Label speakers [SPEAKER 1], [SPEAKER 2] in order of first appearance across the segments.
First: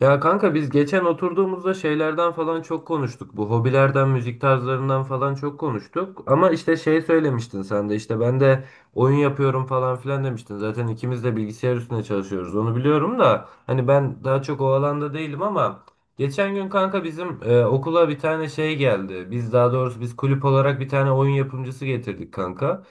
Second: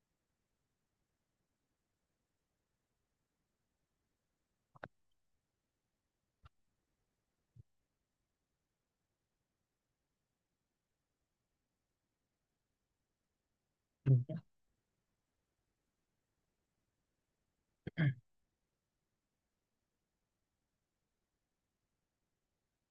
[SPEAKER 1] Ya kanka biz geçen oturduğumuzda şeylerden falan çok konuştuk. Bu hobilerden, müzik tarzlarından falan çok konuştuk. Ama işte şey söylemiştin sen de işte ben de oyun yapıyorum falan filan demiştin. Zaten ikimiz de bilgisayar üstüne çalışıyoruz. Onu biliyorum da hani ben
[SPEAKER 2] Evet
[SPEAKER 1] daha çok o alanda değilim ama geçen gün kanka bizim okula bir tane şey geldi. Biz daha doğrusu biz kulüp olarak bir tane oyun yapımcısı getirdik kanka.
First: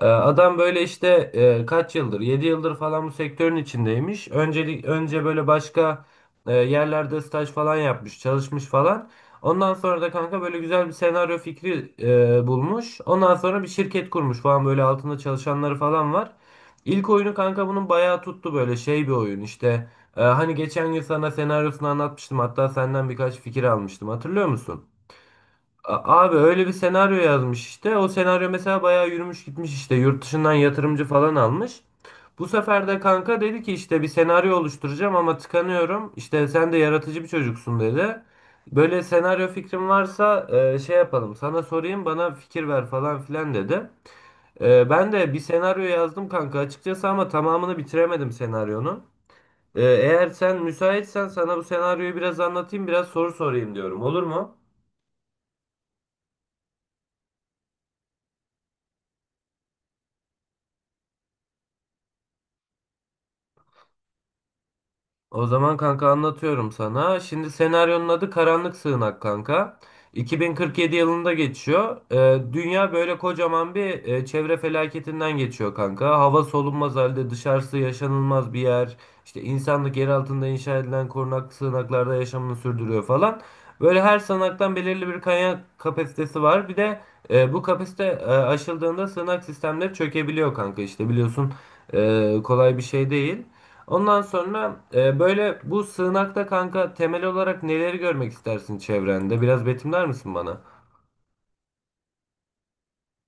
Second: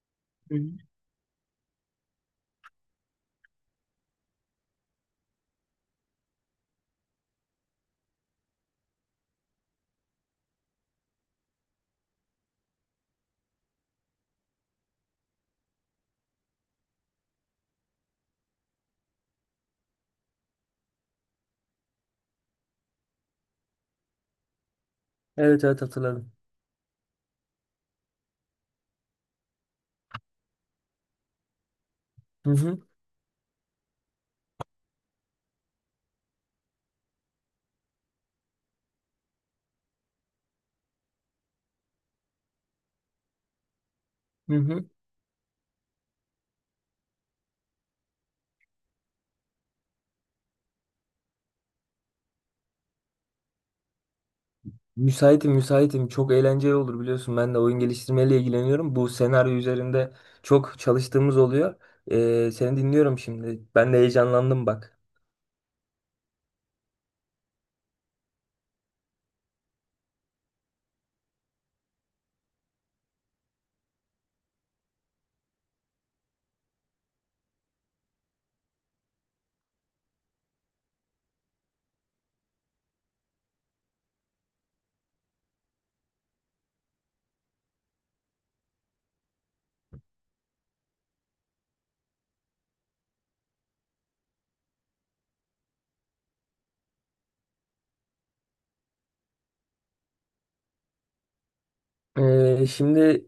[SPEAKER 1] Adam böyle işte kaç yıldır 7 yıldır falan bu sektörün içindeymiş. Öncelik önce böyle başka yerlerde staj falan yapmış, çalışmış falan. Ondan sonra da kanka böyle güzel bir senaryo fikri bulmuş. Ondan sonra bir şirket kurmuş falan böyle altında çalışanları falan var. İlk oyunu kanka bunun bayağı tuttu böyle şey bir oyun işte. Hani geçen gün sana senaryosunu anlatmıştım, hatta senden birkaç fikir almıştım, hatırlıyor musun?
[SPEAKER 2] evet hatırladım.
[SPEAKER 1] Abi öyle bir senaryo yazmış işte. O senaryo mesela bayağı yürümüş gitmiş işte. Yurt dışından yatırımcı falan almış. Bu
[SPEAKER 2] Hı hı.
[SPEAKER 1] sefer de kanka dedi ki işte bir senaryo oluşturacağım ama tıkanıyorum. İşte sen de yaratıcı bir çocuksun dedi. Böyle senaryo fikrim varsa şey yapalım. Sana sorayım, bana fikir ver falan filan dedi.
[SPEAKER 2] Hı hı.
[SPEAKER 1] Ben de bir senaryo yazdım kanka açıkçası ama tamamını bitiremedim senaryonun. Eğer sen müsaitsen sana bu senaryoyu biraz anlatayım, biraz soru sorayım diyorum. Olur mu?
[SPEAKER 2] Müsaitim müsaitim. Çok eğlenceli olur biliyorsun. Ben de oyun geliştirmeyle ilgileniyorum. Bu senaryo üzerinde çok çalıştığımız oluyor. Seni dinliyorum şimdi. Ben de heyecanlandım bak.
[SPEAKER 1] O zaman kanka anlatıyorum sana. Şimdi senaryonun adı Karanlık Sığınak kanka. 2047 yılında geçiyor. Dünya böyle kocaman bir çevre felaketinden geçiyor kanka. Hava solunmaz halde, dışarısı yaşanılmaz bir yer. İşte insanlık yer altında inşa edilen korunak sığınaklarda yaşamını sürdürüyor falan. Böyle her sığınaktan belirli bir kaynak kapasitesi var. Bir de bu kapasite aşıldığında sığınak sistemleri çökebiliyor kanka. İşte biliyorsun kolay bir şey değil. Ondan sonra böyle bu sığınakta kanka temel olarak neleri görmek istersin çevrende? Biraz betimler misin bana?
[SPEAKER 2] Şimdi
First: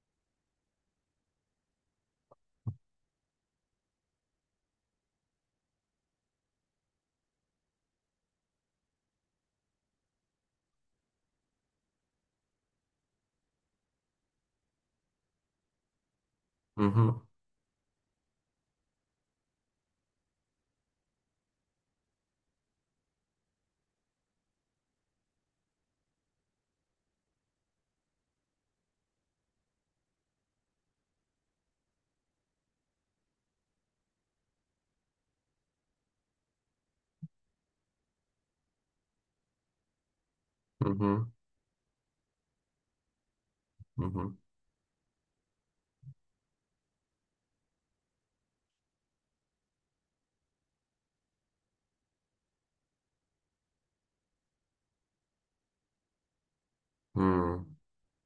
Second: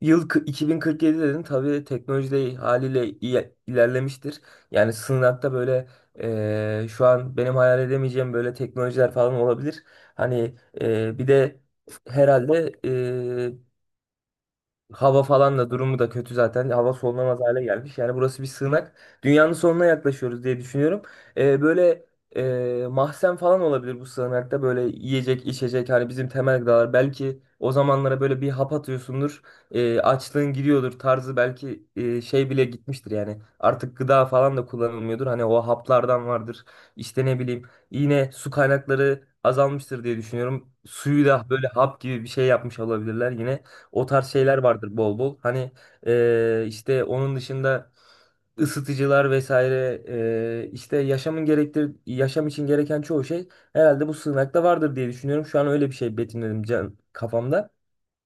[SPEAKER 2] 2047 dedin. Tabii teknoloji de haliyle ilerlemiştir. Yani sınavda böyle şu an benim hayal edemeyeceğim böyle teknolojiler falan olabilir. Hani bir de herhalde hava falan da durumu da kötü zaten.
[SPEAKER 1] Hı
[SPEAKER 2] Hava
[SPEAKER 1] hı.
[SPEAKER 2] solunamaz hale gelmiş. Yani burası bir sığınak. Dünyanın sonuna yaklaşıyoruz diye düşünüyorum. Böyle mahzen falan olabilir bu sığınakta. Böyle yiyecek, içecek hani bizim temel gıdalar. Belki o zamanlara böyle bir hap atıyorsundur. Açlığın gidiyordur tarzı belki şey bile gitmiştir yani. Artık gıda falan da kullanılmıyordur. Hani o haplardan vardır. İşte ne bileyim, yine su kaynakları azalmıştır diye düşünüyorum.
[SPEAKER 1] Hı
[SPEAKER 2] Suyu
[SPEAKER 1] hı.
[SPEAKER 2] da böyle hap gibi bir şey yapmış olabilirler yine.
[SPEAKER 1] Hı
[SPEAKER 2] O tarz
[SPEAKER 1] hı.
[SPEAKER 2] şeyler vardır bol bol. Hani işte onun dışında ısıtıcılar vesaire, işte yaşam için gereken çoğu şey herhalde bu sığınakta vardır diye düşünüyorum. Şu an öyle bir şey betimledim can
[SPEAKER 1] Hı.
[SPEAKER 2] kafamda.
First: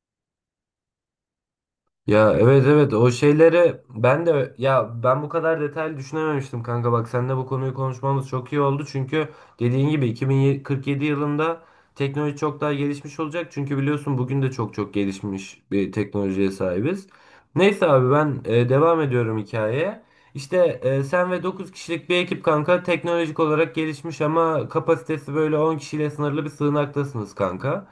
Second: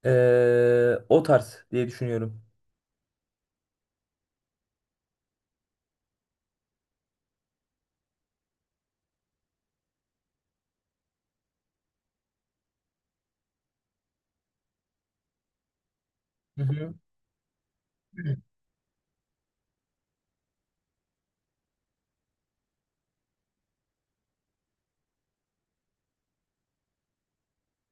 [SPEAKER 2] O tarz diye
[SPEAKER 1] Ya,
[SPEAKER 2] düşünüyorum.
[SPEAKER 1] evet evet, o şeyleri ben de, ya ben bu kadar detaylı düşünememiştim kanka, bak seninle bu konuyu konuşmamız çok iyi oldu çünkü dediğin gibi 2047 yılında teknoloji çok daha gelişmiş olacak çünkü biliyorsun bugün de çok çok gelişmiş bir teknolojiye sahibiz. Neyse abi ben devam ediyorum hikayeye. İşte sen ve 9 kişilik bir ekip kanka teknolojik olarak gelişmiş ama kapasitesi böyle 10 kişiyle sınırlı bir sığınaktasınız kanka.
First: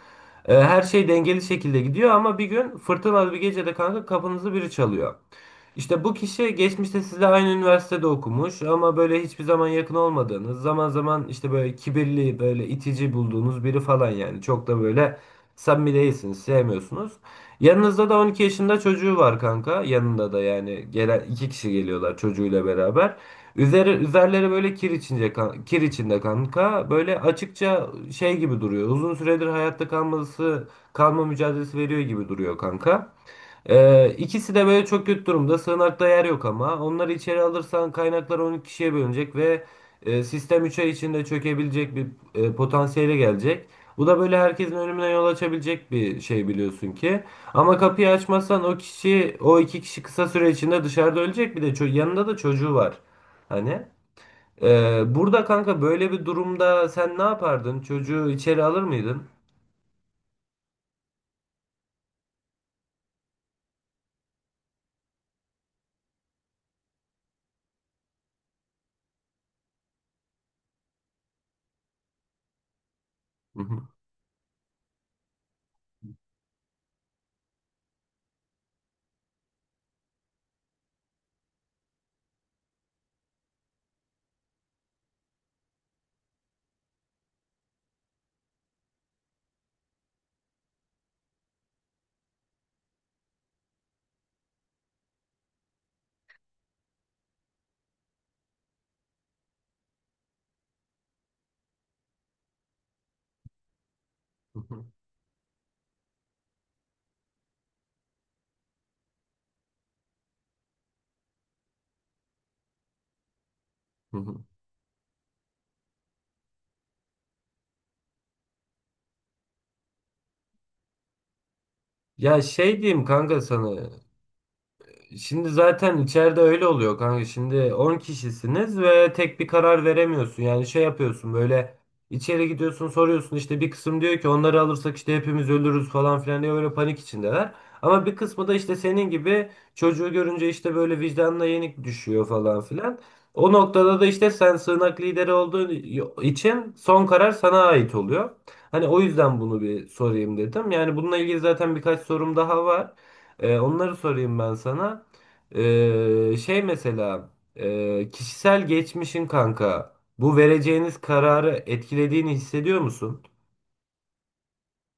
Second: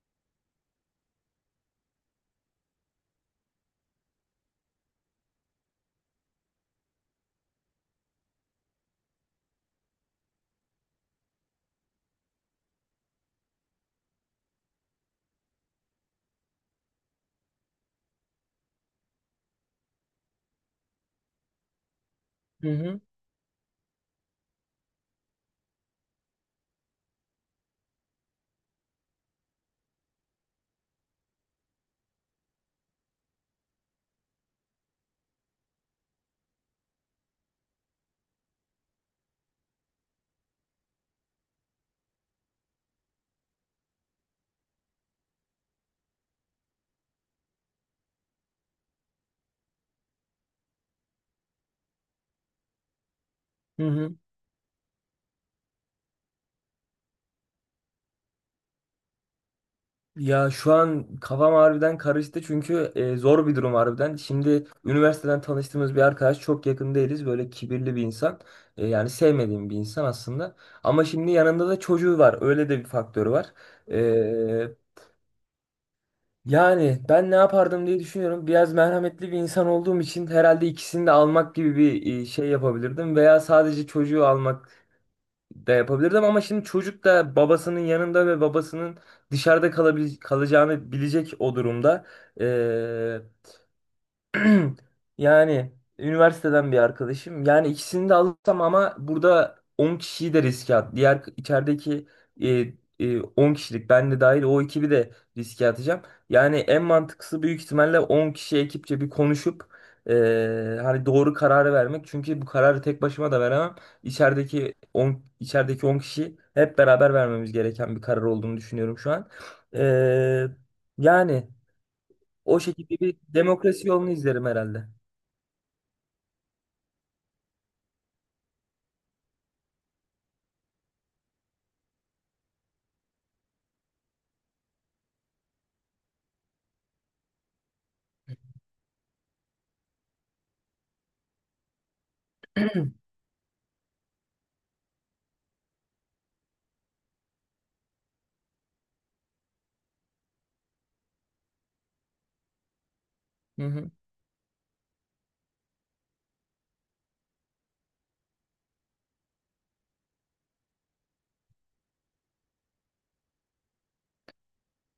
[SPEAKER 1] Her şey dengeli şekilde gidiyor ama bir gün fırtınalı bir gecede kanka kapınızı biri çalıyor. İşte bu kişi geçmişte sizle aynı üniversitede okumuş ama böyle hiçbir zaman yakın olmadığınız, zaman zaman işte böyle kibirli, böyle itici bulduğunuz biri falan yani. Çok da böyle samimi değilsiniz, sevmiyorsunuz. Yanınızda da 12 yaşında çocuğu var kanka. Yanında da, yani gelen 2 kişi geliyorlar çocuğuyla
[SPEAKER 2] Hı hı,
[SPEAKER 1] beraber. Üzerleri böyle kir kir içinde kanka. Böyle açıkça şey gibi duruyor. Uzun süredir hayatta kalma mücadelesi veriyor gibi duruyor kanka. İkisi de böyle çok kötü durumda. Sığınakta yer yok ama. Onları içeri alırsan kaynaklar 12 kişiye bölünecek ve sistem 3 ay içinde çökebilecek bir potansiyele gelecek. Bu da böyle herkesin önümüne yol açabilecek bir şey biliyorsun ki. Ama kapıyı açmazsan o kişi, o 2 kişi kısa süre içinde dışarıda ölecek. Bir de yanında da çocuğu var. Hani.
[SPEAKER 2] hı hı.
[SPEAKER 1] Burada kanka böyle bir durumda sen ne yapardın? Çocuğu içeri alır mıydın?
[SPEAKER 2] Ya şu an kafam harbiden karıştı çünkü zor bir durum harbiden. Şimdi üniversiteden tanıştığımız bir arkadaş, çok yakın değiliz. Böyle kibirli bir insan. Yani sevmediğim bir insan aslında. Ama şimdi yanında da çocuğu var. Öyle de bir faktörü var.
[SPEAKER 1] Hı hı,
[SPEAKER 2] E, Yani ben ne yapardım diye düşünüyorum. Biraz merhametli bir insan olduğum için herhalde ikisini de almak gibi bir şey yapabilirdim. Veya sadece çocuğu almak de yapabilirdim ama şimdi çocuk da babasının yanında ve babasının dışarıda kalacağını bilecek o durumda. Yani üniversiteden bir arkadaşım. Yani ikisini de alırsam ama burada 10 kişiyi de riske at. Diğer içerideki e, 10 kişilik, ben de dahil,
[SPEAKER 1] hı
[SPEAKER 2] o
[SPEAKER 1] hı,
[SPEAKER 2] ekibi de riske atacağım. Yani en mantıklısı büyük ihtimalle 10 kişi ekipçe bir konuşup hani doğru kararı vermek. Çünkü bu kararı tek başıma da veremem.
[SPEAKER 1] hı hı.
[SPEAKER 2] İçerideki on kişi hep beraber vermemiz gereken bir karar olduğunu düşünüyorum şu an. E, Yani
[SPEAKER 1] Ya
[SPEAKER 2] o
[SPEAKER 1] şey
[SPEAKER 2] şekilde
[SPEAKER 1] diyeyim
[SPEAKER 2] bir
[SPEAKER 1] kanka sana.
[SPEAKER 2] demokrasi yolunu izlerim herhalde.
[SPEAKER 1] Şimdi zaten içeride öyle oluyor kanka. Şimdi 10 kişisiniz ve tek bir karar veremiyorsun. Yani şey yapıyorsun böyle, içeri gidiyorsun, soruyorsun, işte bir kısım diyor ki onları alırsak işte hepimiz ölürüz falan filan diye, böyle panik içindeler. Ama bir kısmı da işte senin gibi çocuğu görünce işte böyle vicdanına yenik düşüyor falan filan. O noktada da işte sen sığınak lideri olduğun için son karar sana ait oluyor. Hani o yüzden bunu bir sorayım dedim. Yani bununla ilgili zaten birkaç sorum daha var.
[SPEAKER 2] Hı hı.
[SPEAKER 1] Onları sorayım ben sana. Şey mesela kişisel geçmişin kanka bu vereceğiniz kararı etkilediğini hissediyor musun?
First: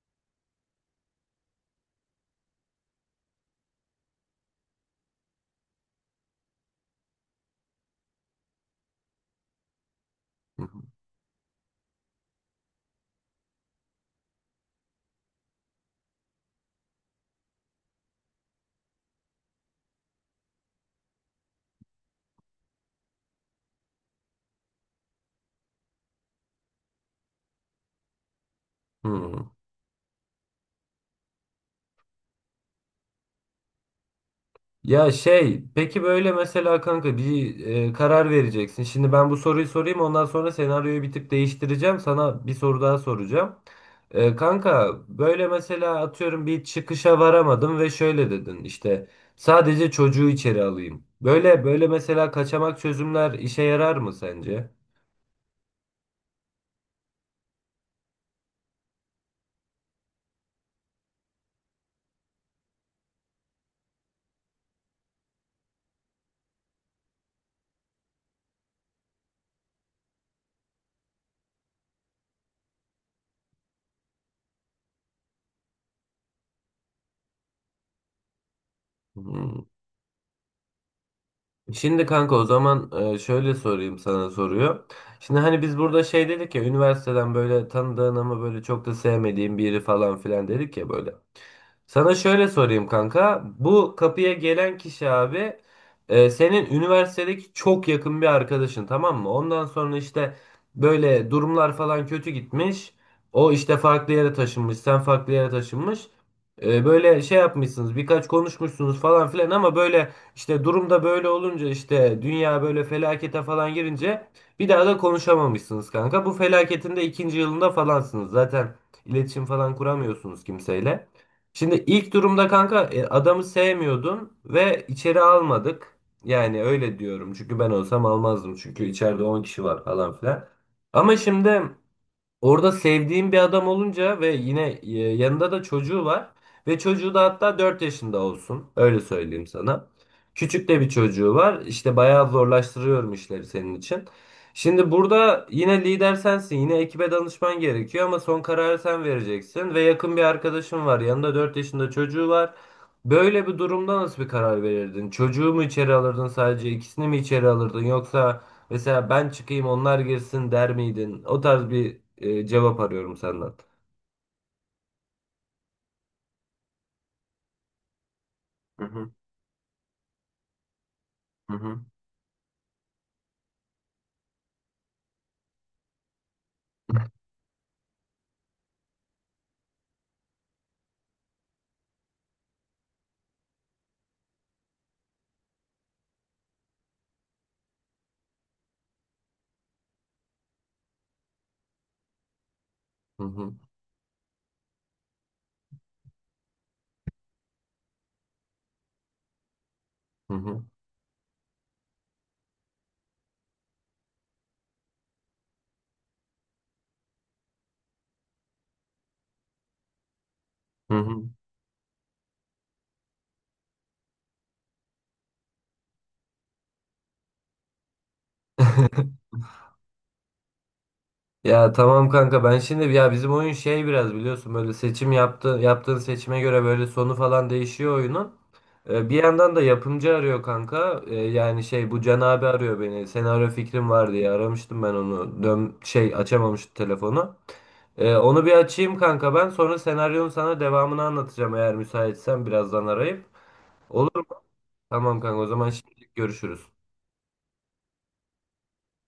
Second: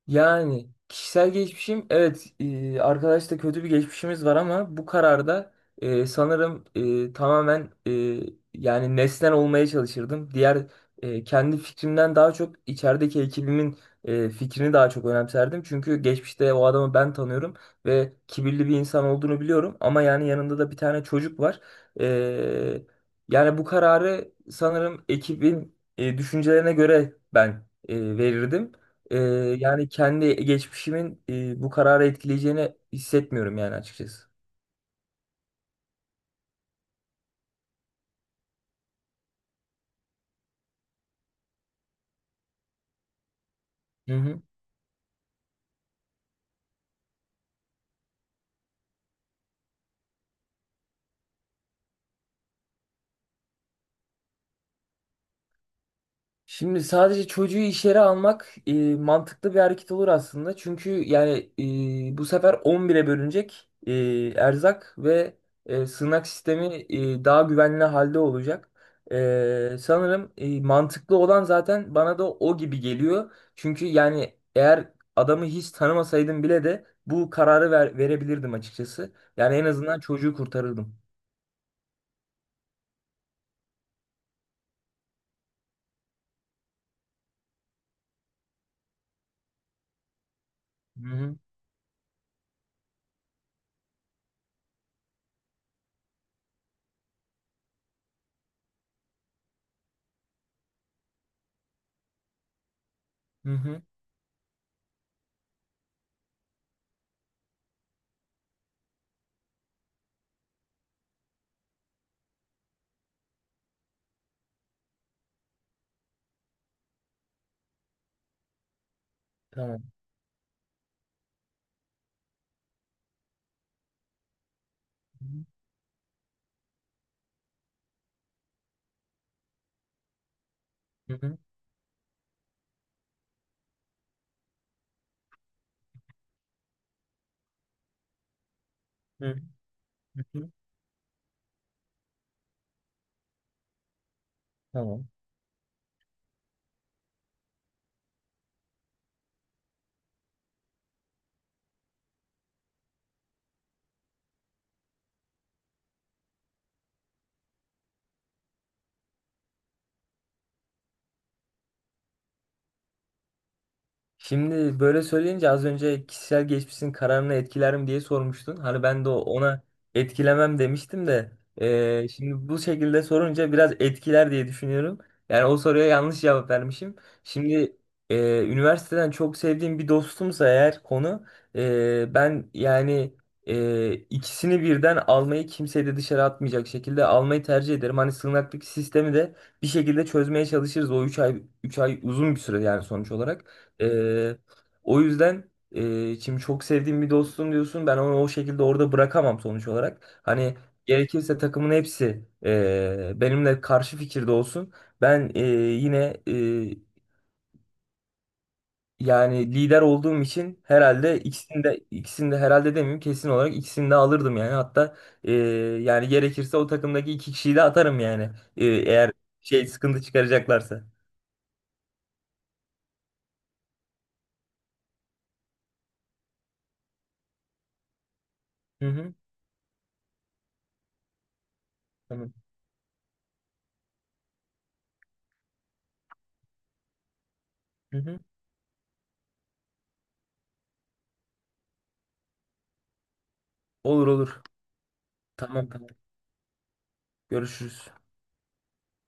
[SPEAKER 2] Yani kişisel geçmişim, evet, arkadaşla kötü bir geçmişimiz var ama bu kararda sanırım e, tamamen e, yani nesnel olmaya çalışırdım. Kendi fikrimden daha çok içerideki ekibimin fikrini daha çok önemserdim. Çünkü geçmişte o adamı ben tanıyorum ve kibirli bir insan olduğunu biliyorum ama yani yanında da bir tane çocuk var. E, Yani bu kararı sanırım ekibin düşüncelerine göre ben verirdim. Ee,
[SPEAKER 1] Hı.
[SPEAKER 2] Yani kendi geçmişimin bu kararı etkileyeceğini hissetmiyorum yani açıkçası.
[SPEAKER 1] Ya şey, peki böyle mesela kanka bir karar vereceksin. Şimdi ben bu soruyu sorayım, ondan sonra senaryoyu bir tık değiştireceğim. Sana bir soru daha soracağım.
[SPEAKER 2] Hı hı.
[SPEAKER 1] Kanka böyle mesela atıyorum, bir çıkışa varamadım ve şöyle dedin işte sadece çocuğu içeri alayım. Böyle böyle mesela kaçamak çözümler işe yarar mı sence?
[SPEAKER 2] Şimdi sadece çocuğu iş yere almak mantıklı bir hareket olur aslında. Çünkü yani bu sefer 11'e bölünecek erzak ve sığınak sistemi daha güvenli halde olacak. Sanırım mantıklı olan zaten bana da o gibi geliyor. Çünkü yani eğer adamı hiç tanımasaydım bile de bu kararı verebilirdim açıkçası. Yani en
[SPEAKER 1] Hmm.
[SPEAKER 2] azından çocuğu kurtarırdım.
[SPEAKER 1] Şimdi kanka o zaman şöyle sorayım sana soruyor. Şimdi hani biz burada şey dedik ya, üniversiteden böyle tanıdığın ama böyle çok da sevmediğin biri falan filan dedik ya
[SPEAKER 2] Hı
[SPEAKER 1] böyle.
[SPEAKER 2] hı,
[SPEAKER 1] Sana şöyle sorayım kanka. Bu kapıya gelen kişi abi senin üniversitedeki çok yakın bir arkadaşın, tamam mı? Ondan sonra işte böyle durumlar falan kötü gitmiş. O
[SPEAKER 2] hı
[SPEAKER 1] işte
[SPEAKER 2] hı,
[SPEAKER 1] farklı yere taşınmış, sen farklı yere taşınmış. Böyle şey yapmışsınız, birkaç konuşmuşsunuz falan filan ama böyle işte durumda böyle olunca, işte dünya böyle felakete falan girince, bir daha da konuşamamışsınız kanka. Bu felaketin de ikinci yılında falansınız. Zaten iletişim falan
[SPEAKER 2] tamam.
[SPEAKER 1] kuramıyorsunuz kimseyle. Şimdi ilk durumda kanka adamı sevmiyordun ve içeri
[SPEAKER 2] Hı
[SPEAKER 1] almadık. Yani öyle diyorum. Çünkü ben olsam almazdım. Çünkü içeride 10 kişi var falan filan. Ama
[SPEAKER 2] hı,
[SPEAKER 1] şimdi orada sevdiğim bir adam olunca ve yine yanında da çocuğu var. Ve çocuğu da hatta 4 yaşında olsun. Öyle
[SPEAKER 2] hı
[SPEAKER 1] söyleyeyim sana.
[SPEAKER 2] hı, hı hı,
[SPEAKER 1] Küçük de bir çocuğu var. İşte bayağı zorlaştırıyorum işleri senin için. Şimdi
[SPEAKER 2] tamam.
[SPEAKER 1] burada yine lider sensin. Yine ekibe danışman gerekiyor ama son kararı sen vereceksin. Ve yakın bir arkadaşın var. Yanında 4 yaşında çocuğu var. Böyle bir durumda nasıl bir karar verirdin? Çocuğu mu içeri alırdın sadece? İkisini mi içeri alırdın? Yoksa mesela ben çıkayım, onlar girsin der miydin? O tarz bir cevap arıyorum senden.
[SPEAKER 2] Şimdi böyle söyleyince az önce kişisel geçmişin kararını etkiler mi diye sormuştun. Hani
[SPEAKER 1] Hı
[SPEAKER 2] ben de
[SPEAKER 1] hı.
[SPEAKER 2] ona etkilemem demiştim de
[SPEAKER 1] Hı hı.
[SPEAKER 2] şimdi bu şekilde sorunca biraz etkiler diye düşünüyorum. Yani o soruya yanlış cevap vermişim. Şimdi eee, üniversiteden çok sevdiğim bir dostumsa eğer konu, ben yani ikisini birden almayı, kimseyi de dışarı atmayacak şekilde almayı tercih ederim. Hani sığınaklık sistemi de bir şekilde çözmeye çalışırız. O üç ay uzun bir süre yani sonuç
[SPEAKER 1] Hı
[SPEAKER 2] olarak.
[SPEAKER 1] hı.
[SPEAKER 2] Ee, O yüzden şimdi çok sevdiğim bir dostum diyorsun. Ben onu o şekilde orada bırakamam sonuç olarak.
[SPEAKER 1] Hı
[SPEAKER 2] Hani
[SPEAKER 1] hı.
[SPEAKER 2] gerekirse takımın hepsi benimle karşı fikirde olsun. Ben e, yine e, Yani lider olduğum için herhalde ikisini de herhalde demeyeyim, kesin olarak ikisini de alırdım yani. Hatta e, yani gerekirse o takımdaki iki kişiyi de atarım yani. Eğer şey sıkıntı çıkaracaklarsa.
[SPEAKER 1] Ya tamam kanka, ben şimdi, ya bizim oyun şey biraz biliyorsun, böyle seçim yaptığın seçime göre böyle sonu falan değişiyor oyunun.
[SPEAKER 2] Hı hı.
[SPEAKER 1] Bir yandan da yapımcı arıyor kanka. Yani şey, bu Can
[SPEAKER 2] Tamam.
[SPEAKER 1] abi arıyor beni. Senaryo fikrim var diye aramıştım ben onu. Dön şey açamamıştı telefonu.
[SPEAKER 2] Hı hı.
[SPEAKER 1] Onu bir açayım kanka ben. Sonra senaryonun sana devamını anlatacağım eğer müsaitsen birazdan arayıp.
[SPEAKER 2] Olur
[SPEAKER 1] Olur mu?
[SPEAKER 2] olur.
[SPEAKER 1] Tamam kanka, o zaman
[SPEAKER 2] Tamam tamam.
[SPEAKER 1] şimdi görüşürüz.
[SPEAKER 2] Görüşürüz.